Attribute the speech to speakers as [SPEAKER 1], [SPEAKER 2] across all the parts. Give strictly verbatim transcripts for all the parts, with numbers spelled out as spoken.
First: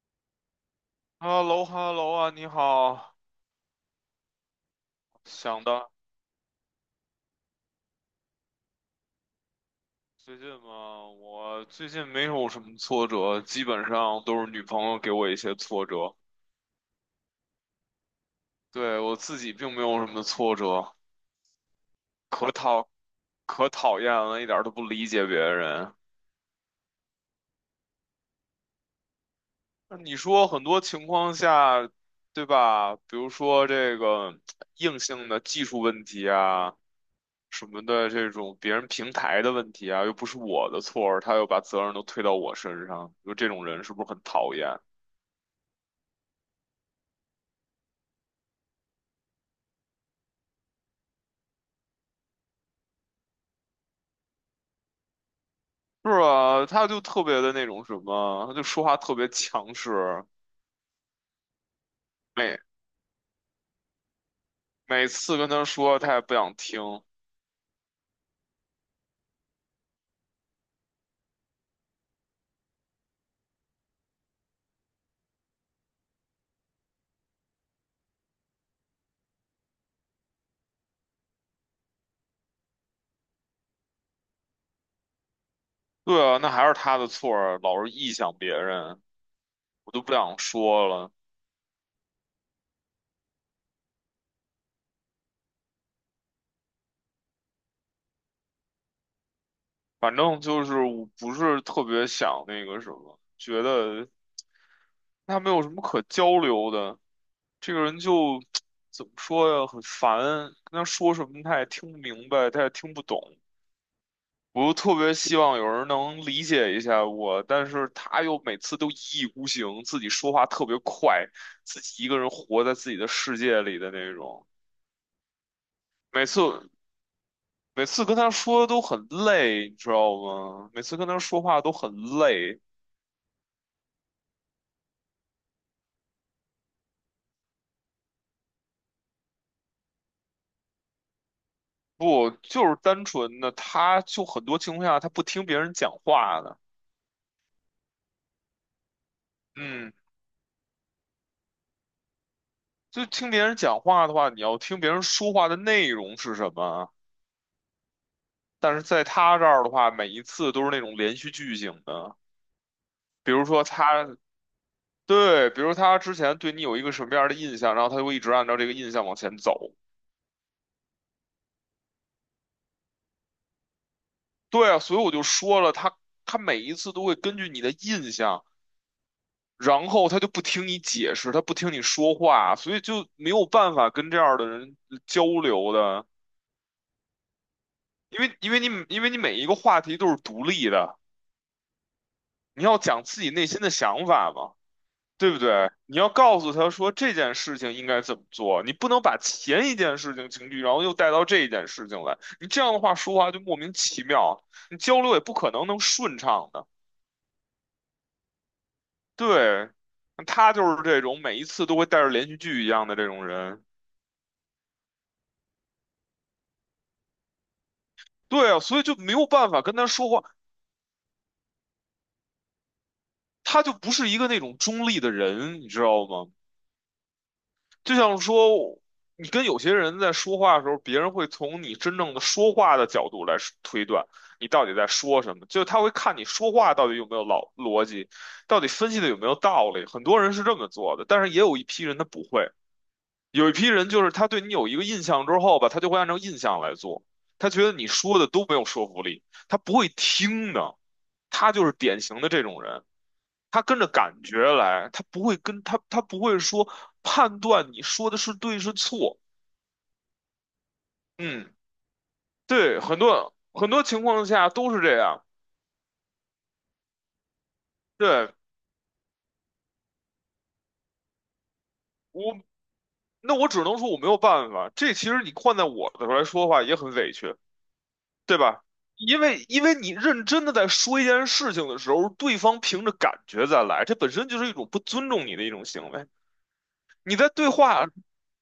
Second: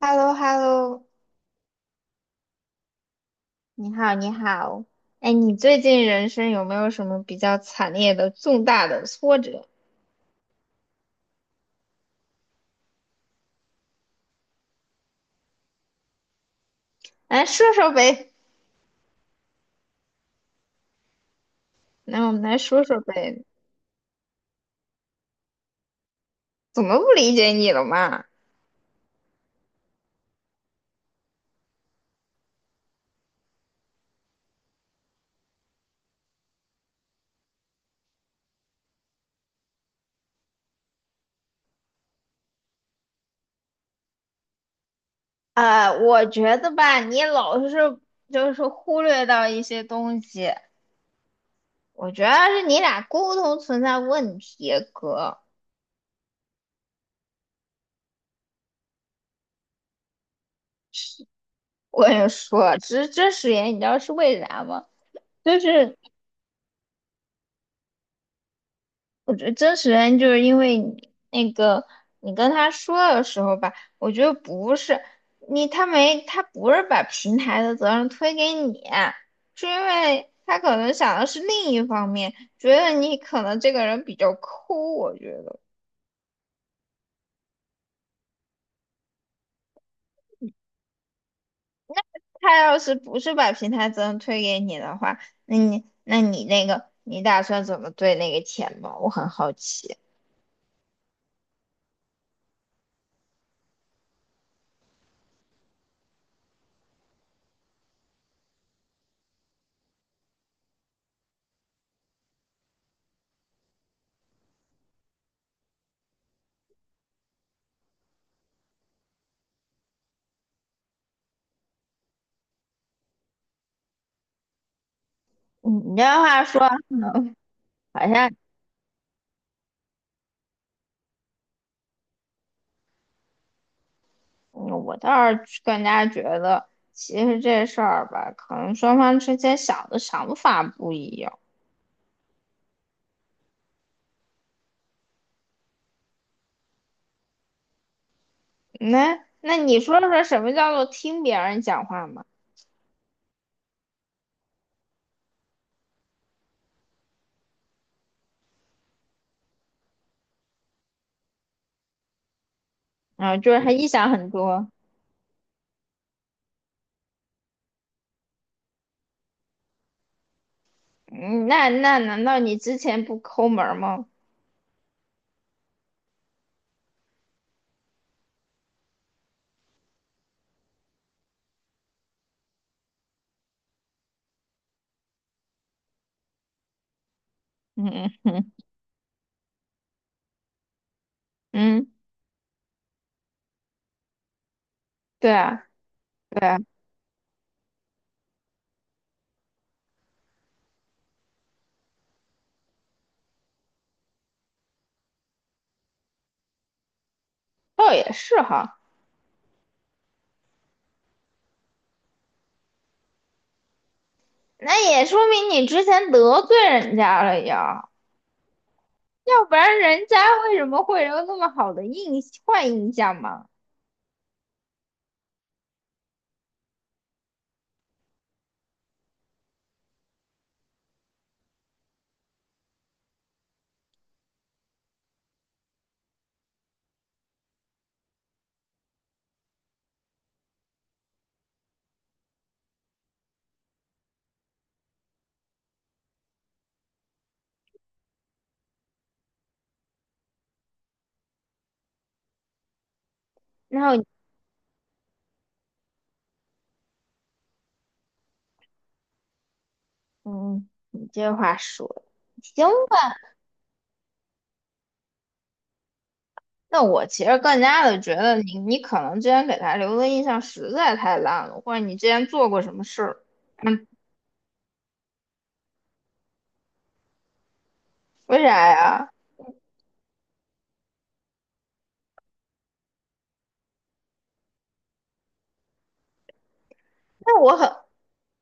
[SPEAKER 1] h e l l o h e l l o
[SPEAKER 2] 哈喽哈喽啊，你好。
[SPEAKER 1] 你好，你好。哎，你
[SPEAKER 2] 想
[SPEAKER 1] 最
[SPEAKER 2] 的
[SPEAKER 1] 近人生有没有什么比较惨烈的、重大的挫折？
[SPEAKER 2] 最近嘛，我最近没有什么挫折，基本上都是女朋友给我一些挫折。
[SPEAKER 1] 来说说呗。
[SPEAKER 2] 对，我自己并没有什么挫折，
[SPEAKER 1] 那我们
[SPEAKER 2] 可
[SPEAKER 1] 来说
[SPEAKER 2] 讨
[SPEAKER 1] 说呗，
[SPEAKER 2] 可讨厌了，一点儿都不理解别人。
[SPEAKER 1] 怎么不理解你了嘛？
[SPEAKER 2] 那你说很多情况下，对吧？比如说这个硬性的技术问题啊，什么的这种别人平台的问题啊，又不是我的错儿，他又把责任都推到我身上，就这种人是不是很讨厌？
[SPEAKER 1] 呃，我觉得吧，你老是就是忽略到一些东西，我觉得是你俩沟通存在问题，哥。
[SPEAKER 2] 是啊，他就特别的那种什么，他就说话特别强势，
[SPEAKER 1] 我跟你
[SPEAKER 2] 每
[SPEAKER 1] 说，这这誓言你知道是为啥吗？
[SPEAKER 2] 每次跟
[SPEAKER 1] 就
[SPEAKER 2] 他
[SPEAKER 1] 是
[SPEAKER 2] 说，他也不想听。
[SPEAKER 1] 我觉得真实原因就是因为你那个你跟他说的时候吧，我觉得不是你，他没他不是把平台的责任推给你，是因为他可能想的是另一方面，觉得你可能这个人比较抠，我觉得
[SPEAKER 2] 对啊，那还是他的错儿老是臆想别人，我都不想说了。
[SPEAKER 1] 他要是不是把平台责任推给你的话，那你那你那个你打算怎么对那个钱吗？我很好奇。
[SPEAKER 2] 反正就是我不是特别想那个什么，觉得他没有什么可交流的，这个人就 怎么说呀，很烦，跟他说什么他也听不明白，他也听不懂。我特别希望有人能理解一下我，但是他又每次都一意孤行，自己说话特别快，自己一个人活在自己的世界里的那种。
[SPEAKER 1] 嗯你这
[SPEAKER 2] 每
[SPEAKER 1] 话
[SPEAKER 2] 次
[SPEAKER 1] 说，
[SPEAKER 2] 每次
[SPEAKER 1] 好
[SPEAKER 2] 跟他
[SPEAKER 1] 像
[SPEAKER 2] 说都很累，你知道吗？每次跟他说话都很累。
[SPEAKER 1] 嗯我倒是更加觉得，其实这事儿吧，可能双方之间想的想法不一样。
[SPEAKER 2] 不，就是单纯的，他就很多情况下他不听别人讲话的。
[SPEAKER 1] 那那你
[SPEAKER 2] 嗯，
[SPEAKER 1] 说说什么叫做听别人讲话嘛？
[SPEAKER 2] 就听别人讲话的话，你要听别人说话的内容是什么。但是在他这儿的话，每一次都是那种连续剧情的。比
[SPEAKER 1] 啊，
[SPEAKER 2] 如
[SPEAKER 1] 就是
[SPEAKER 2] 说
[SPEAKER 1] 他臆想
[SPEAKER 2] 他
[SPEAKER 1] 很多。
[SPEAKER 2] 对，比如他之前对你有一个什么样的印象，然后他就会一直按照这个印象往前走。
[SPEAKER 1] 嗯，那那难道你之前不抠门儿吗？
[SPEAKER 2] 对啊，所以我就说了，他他每一次都会根据你的印象，然后他就不听你解释，他不听你说话，所以就没有办法跟这样的人交流的，
[SPEAKER 1] 嗯
[SPEAKER 2] 因为因
[SPEAKER 1] 嗯
[SPEAKER 2] 为你 因为你每一个话题都是独立的，
[SPEAKER 1] 嗯嗯。
[SPEAKER 2] 你要讲自己内心的想法嘛。对
[SPEAKER 1] 对
[SPEAKER 2] 不
[SPEAKER 1] 啊，
[SPEAKER 2] 对？你要告
[SPEAKER 1] 对
[SPEAKER 2] 诉
[SPEAKER 1] 啊，
[SPEAKER 2] 他说这件事情应该怎么做，你不能把前一件事情情绪，然后又带到这一件事情来。你这样的话说话就莫名其妙，你交流也不可能能顺畅的。
[SPEAKER 1] 倒也是哈。
[SPEAKER 2] 对，他就是这种每一次都会带着连续剧一样的这种人。
[SPEAKER 1] 那也说明你之前得罪人家了呀，
[SPEAKER 2] 对啊，所以就没有
[SPEAKER 1] 要
[SPEAKER 2] 办
[SPEAKER 1] 不
[SPEAKER 2] 法跟
[SPEAKER 1] 然
[SPEAKER 2] 他
[SPEAKER 1] 人
[SPEAKER 2] 说
[SPEAKER 1] 家
[SPEAKER 2] 话，
[SPEAKER 1] 为什么会有那么好的印坏印象嘛？
[SPEAKER 2] 他就不是一个那种中立的人，你知道吗？就像说，你跟有些人在说话的时候，别人会从你真正的说话的角度来说推断你到底在说什么，就他会看你说话到底有没有老逻辑，到底分析的有没有道理。很多人是这么做的，但是也有一批人他不会，有一批人就是他对你有一个印象之后吧，他就会按照印象来做，他觉得你说的都没有说服力，他不会听的，他就是典型的这种人。他跟
[SPEAKER 1] 然
[SPEAKER 2] 着
[SPEAKER 1] 后。
[SPEAKER 2] 感觉来，他不会跟他他不会说判断你说的是对是错。
[SPEAKER 1] 嗯，你这
[SPEAKER 2] 嗯，
[SPEAKER 1] 话说的行
[SPEAKER 2] 对，很
[SPEAKER 1] 吧？
[SPEAKER 2] 多很多情况下都是这样。
[SPEAKER 1] 那我其实更加的觉
[SPEAKER 2] 对，
[SPEAKER 1] 得你，你可能之前给他留的印象实在太烂了，或者你之前
[SPEAKER 2] 我，
[SPEAKER 1] 做过什么事儿？
[SPEAKER 2] 那我只能
[SPEAKER 1] 嗯，
[SPEAKER 2] 说我没有办法。这其实你换在我的来说的话也很委屈，对
[SPEAKER 1] 为啥
[SPEAKER 2] 吧？
[SPEAKER 1] 呀？
[SPEAKER 2] 因为因为你认真的在说一件事情的时候，对方凭着感觉再来，这本身就是一种不尊重你的一种行为。你在
[SPEAKER 1] 那
[SPEAKER 2] 对
[SPEAKER 1] 我很，
[SPEAKER 2] 话，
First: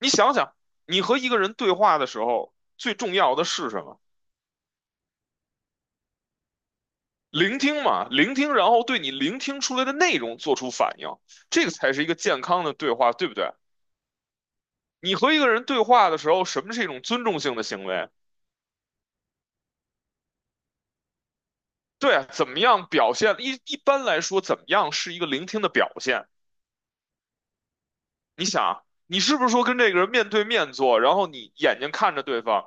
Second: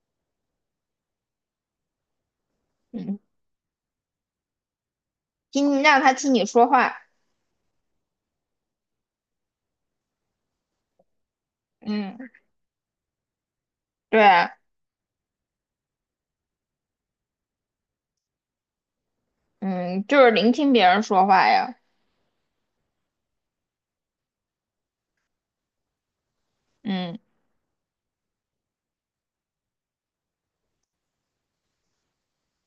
[SPEAKER 2] 你想想，你和一个人对话的时候，最重
[SPEAKER 1] 嗯，
[SPEAKER 2] 要的是什么？
[SPEAKER 1] 听让他听你说话，
[SPEAKER 2] 聆听嘛，聆听，然后对你聆听出来的内容做出反应，这个才是一个
[SPEAKER 1] 嗯，
[SPEAKER 2] 健康的对话，对不对？
[SPEAKER 1] 对。
[SPEAKER 2] 你和一个人对话的时候，什么是一种尊重性的行为？
[SPEAKER 1] 嗯，就是聆听别人说话呀，
[SPEAKER 2] 对啊怎么样表现？一一般来说，怎么样是一个聆听的表现？
[SPEAKER 1] 嗯
[SPEAKER 2] 你想啊，你是不是说跟这个人面对面坐，然后你眼睛看着对方，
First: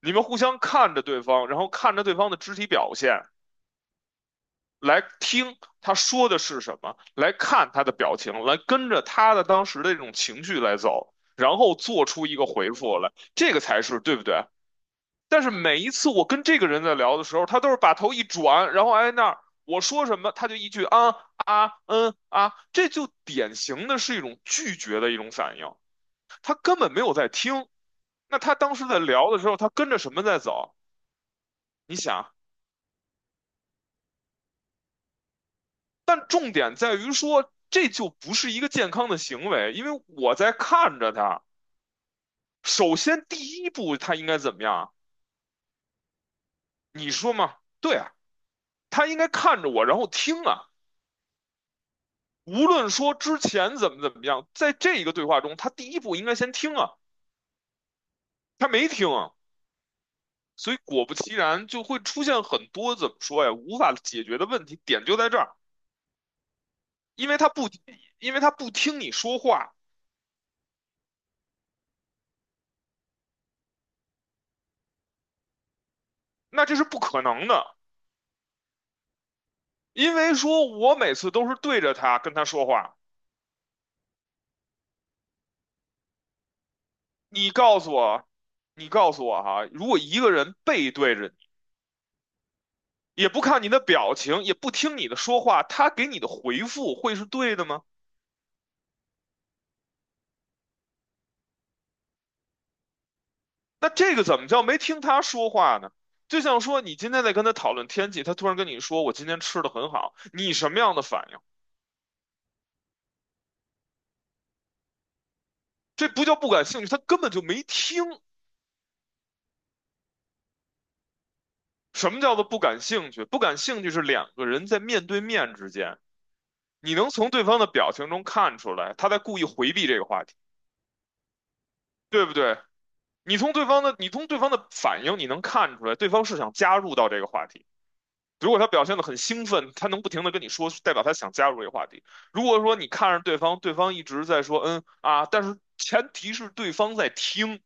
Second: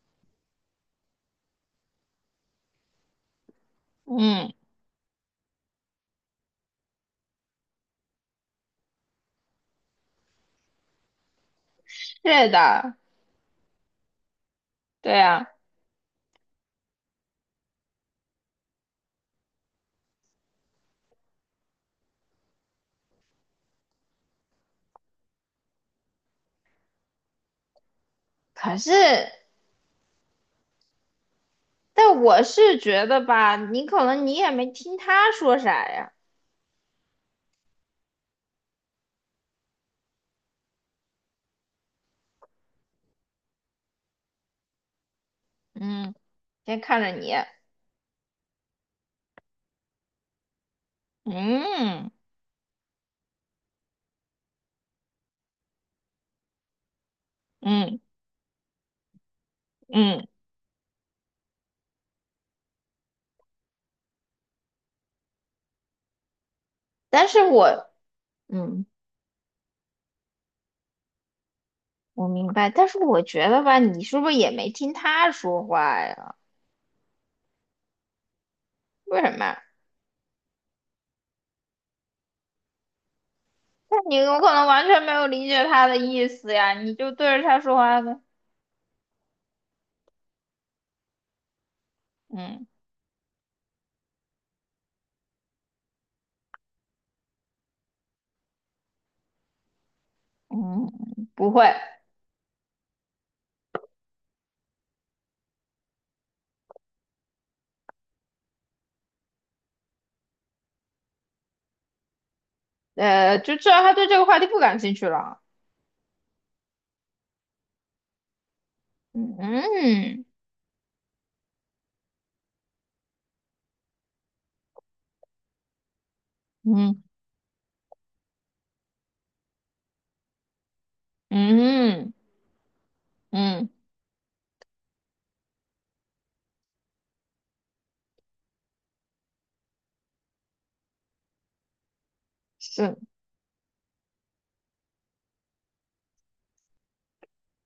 [SPEAKER 2] 你们互相看着对方，然后看着对方的肢体表现，
[SPEAKER 1] 嗯，
[SPEAKER 2] 来听他说的是什么，来看他的表情，来跟着他的当时的这种情绪来走，然后做出一个
[SPEAKER 1] 是
[SPEAKER 2] 回
[SPEAKER 1] 的，
[SPEAKER 2] 复来，这个才是对不对？
[SPEAKER 1] 对
[SPEAKER 2] 但是
[SPEAKER 1] 呀。
[SPEAKER 2] 每一次我跟这个人在聊的时候，他都是把头一转，然后挨那儿，我说什么他就一句啊啊嗯啊，这就典型的是一种拒绝的一种反应，他根本没有在听。那他当
[SPEAKER 1] 可
[SPEAKER 2] 时
[SPEAKER 1] 是，
[SPEAKER 2] 在聊的时候，他跟着什么在走？你
[SPEAKER 1] 但
[SPEAKER 2] 想，
[SPEAKER 1] 我是觉得吧，你可能你也没听他说啥呀，
[SPEAKER 2] 但重点在于说，这就不是一个健康的行为，因为我在看着他。首先，第一步他应该怎么样啊
[SPEAKER 1] 嗯，先看着
[SPEAKER 2] 你
[SPEAKER 1] 你。
[SPEAKER 2] 说嘛？对啊，他应该看着我，然后听啊。
[SPEAKER 1] 嗯。
[SPEAKER 2] 无论说之前怎么怎么样，在这一个对话中，他第一步应该先听啊，
[SPEAKER 1] 嗯。
[SPEAKER 2] 他没听啊，
[SPEAKER 1] 嗯，
[SPEAKER 2] 所以果不其然就会出现很多怎么说呀，无法解决的问题，点就在这儿，因
[SPEAKER 1] 但
[SPEAKER 2] 为
[SPEAKER 1] 是
[SPEAKER 2] 他不，
[SPEAKER 1] 我，
[SPEAKER 2] 因为他不
[SPEAKER 1] 嗯，
[SPEAKER 2] 听你说话，
[SPEAKER 1] 我明白，但是我觉得吧，你是不是也没听他说话呀？
[SPEAKER 2] 那这是不可能的，
[SPEAKER 1] 为什么呀？
[SPEAKER 2] 因为说我每次都是对着他跟他说话。
[SPEAKER 1] 那你有可能完全没有理解他的意思呀，你就对着
[SPEAKER 2] 你
[SPEAKER 1] 他说
[SPEAKER 2] 告诉
[SPEAKER 1] 话呗。
[SPEAKER 2] 我，你告诉我哈，如果一个人背对着你，
[SPEAKER 1] 嗯
[SPEAKER 2] 也不看你的表情，也不听你的说话，他给你的回复会是对的吗？
[SPEAKER 1] 嗯，不会。
[SPEAKER 2] 那这个怎么叫没听他说话呢？就像说你今天在跟他讨论天气，他突然跟你说我今天吃的很好，你什么样的反应？
[SPEAKER 1] 呃，就知道他对这个话题不感兴趣了。
[SPEAKER 2] 这不叫不感兴趣，他根本就没听。
[SPEAKER 1] 嗯嗯。
[SPEAKER 2] 什么叫做不感兴趣？不感兴趣是两个人在面对面之间，你
[SPEAKER 1] 嗯
[SPEAKER 2] 能从对方的表情中看出来，他在故意回避这个话题，
[SPEAKER 1] 嗯
[SPEAKER 2] 对不对？你从对
[SPEAKER 1] 嗯，
[SPEAKER 2] 方的，你从对方的反应，你能看出来，对方是想加入到这个话题。如果他表现得很兴奋，他能不停地跟你说，代表他想加入这个话题。如果说你
[SPEAKER 1] 是，
[SPEAKER 2] 看着对方，对方一直在说嗯啊，但是前提是对方在听，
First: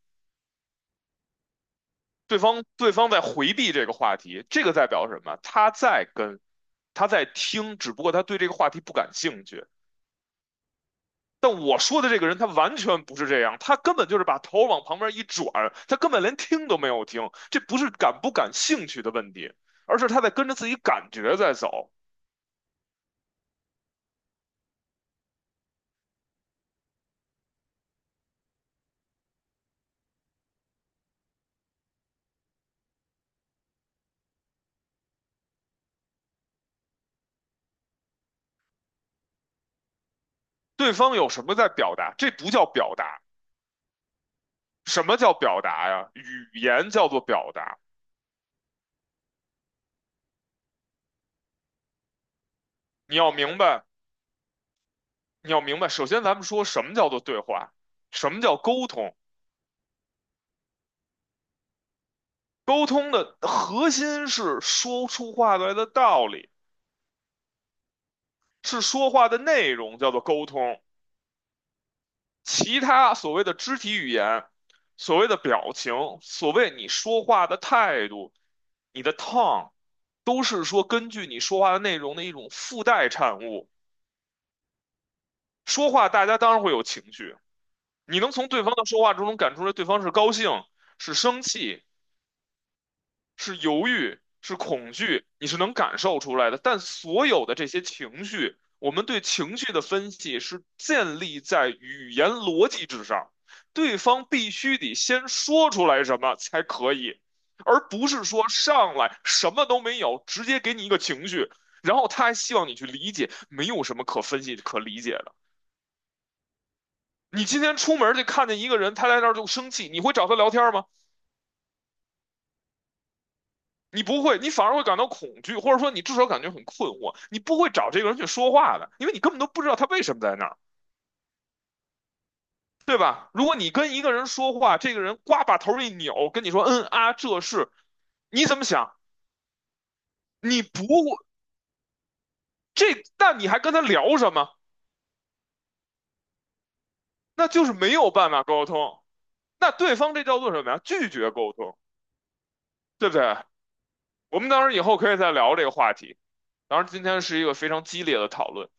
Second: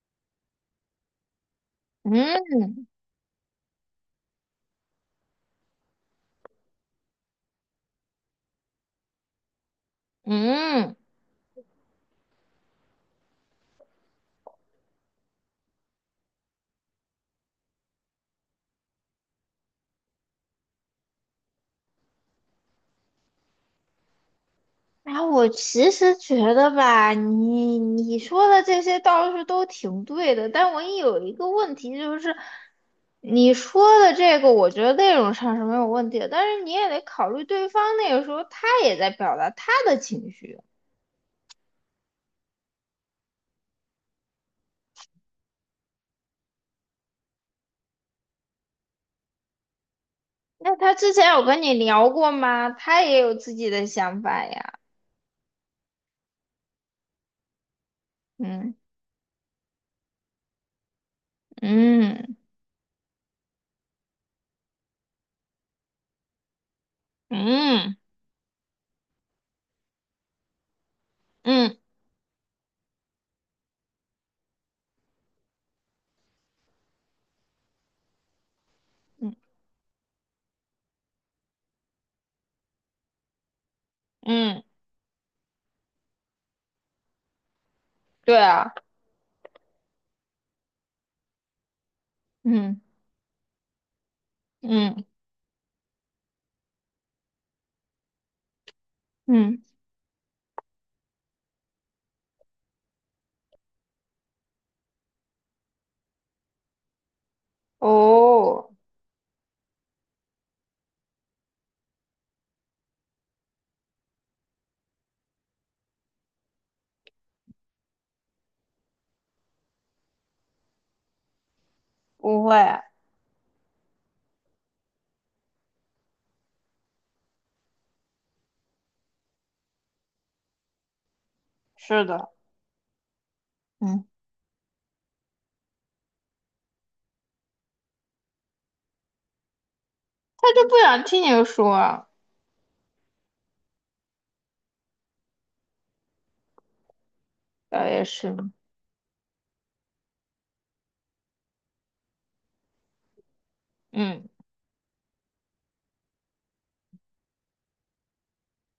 [SPEAKER 2] 对
[SPEAKER 1] 嗯
[SPEAKER 2] 方对方在回避这个话题，这个代表什么？他在跟，他在听，只不过他对这个话题不感兴趣。
[SPEAKER 1] 嗯。
[SPEAKER 2] 但我说的这个人，他完全不是这样，他根本就是把头往旁边一转，他根本连听都没有听。这不是感不感兴趣的问题，而是他在跟着自己感觉在走。
[SPEAKER 1] 然后我其实觉得吧，你你说的这些倒是都挺对的，但我也有一个问题，就是你说的这个，我觉得内容上是没有问题的，但是你也得考虑对方那个时候他也在表达他的情绪，
[SPEAKER 2] 对方有什么在表达？这不叫表达，什么叫表达呀？语言叫做表达。
[SPEAKER 1] 那他之前有跟你聊过吗？他
[SPEAKER 2] 你
[SPEAKER 1] 也
[SPEAKER 2] 要
[SPEAKER 1] 有自
[SPEAKER 2] 明
[SPEAKER 1] 己
[SPEAKER 2] 白，
[SPEAKER 1] 的想法呀，
[SPEAKER 2] 你要明白。首先，咱们说什么叫做对话，什么叫
[SPEAKER 1] 嗯
[SPEAKER 2] 沟通？
[SPEAKER 1] 嗯。
[SPEAKER 2] 沟通的核心是说出话来的道理，
[SPEAKER 1] 嗯
[SPEAKER 2] 是说话的内容叫做沟通。
[SPEAKER 1] 嗯。
[SPEAKER 2] 其他所谓的肢体语言、所谓的表情、所谓你说话的态度、你的
[SPEAKER 1] 嗯
[SPEAKER 2] tone，都是说根据你说话的内容的一种附带产物。
[SPEAKER 1] 嗯，
[SPEAKER 2] 说话大家当然会有情绪，你能
[SPEAKER 1] 对
[SPEAKER 2] 从对
[SPEAKER 1] 啊，
[SPEAKER 2] 方的说话之中能感出来对方是高兴、是生气、
[SPEAKER 1] 嗯
[SPEAKER 2] 是犹豫，是恐
[SPEAKER 1] 嗯
[SPEAKER 2] 惧，你是能感受出来的。但所有的这些情绪，我们对情
[SPEAKER 1] 嗯，
[SPEAKER 2] 绪的分析是建立在语言逻辑之上，对方必须得先说出来什么才可以，而不是说
[SPEAKER 1] 哦，
[SPEAKER 2] 上来什么都没有，直接给你一个情绪，然后他还希望你去理解，没有什么可分析可理解的。你今天出门就看见一个人，他在那儿就生气，你会找他聊天吗？
[SPEAKER 1] 不会，
[SPEAKER 2] 你不会，你反而会感到恐惧，或者说你至少感觉很困惑。你不会找这个人去说话的，因为你根本都不知道他为什么在那儿，
[SPEAKER 1] 是的。
[SPEAKER 2] 对吧？如果你跟一
[SPEAKER 1] 嗯。
[SPEAKER 2] 个人说话，这个人呱把头一扭，跟你说“嗯啊，这是”，你怎么想？你
[SPEAKER 1] 不
[SPEAKER 2] 不
[SPEAKER 1] 想听你说啊，
[SPEAKER 2] 这，那你还跟他聊什么？那就是
[SPEAKER 1] 倒
[SPEAKER 2] 没
[SPEAKER 1] 也
[SPEAKER 2] 有办
[SPEAKER 1] 是，
[SPEAKER 2] 法沟通。那对方这叫做什么呀？拒绝沟通，对不对？
[SPEAKER 1] 嗯
[SPEAKER 2] 我们当然以后可以再聊这个话题。当然，今天是一个非常激烈的讨论，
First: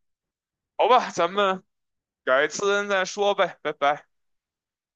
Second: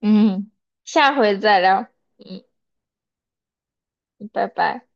[SPEAKER 1] 嗯，
[SPEAKER 2] 好吧？
[SPEAKER 1] 下
[SPEAKER 2] 咱
[SPEAKER 1] 回再
[SPEAKER 2] 们
[SPEAKER 1] 聊，嗯，
[SPEAKER 2] 改次再说呗，拜拜。
[SPEAKER 1] 拜拜。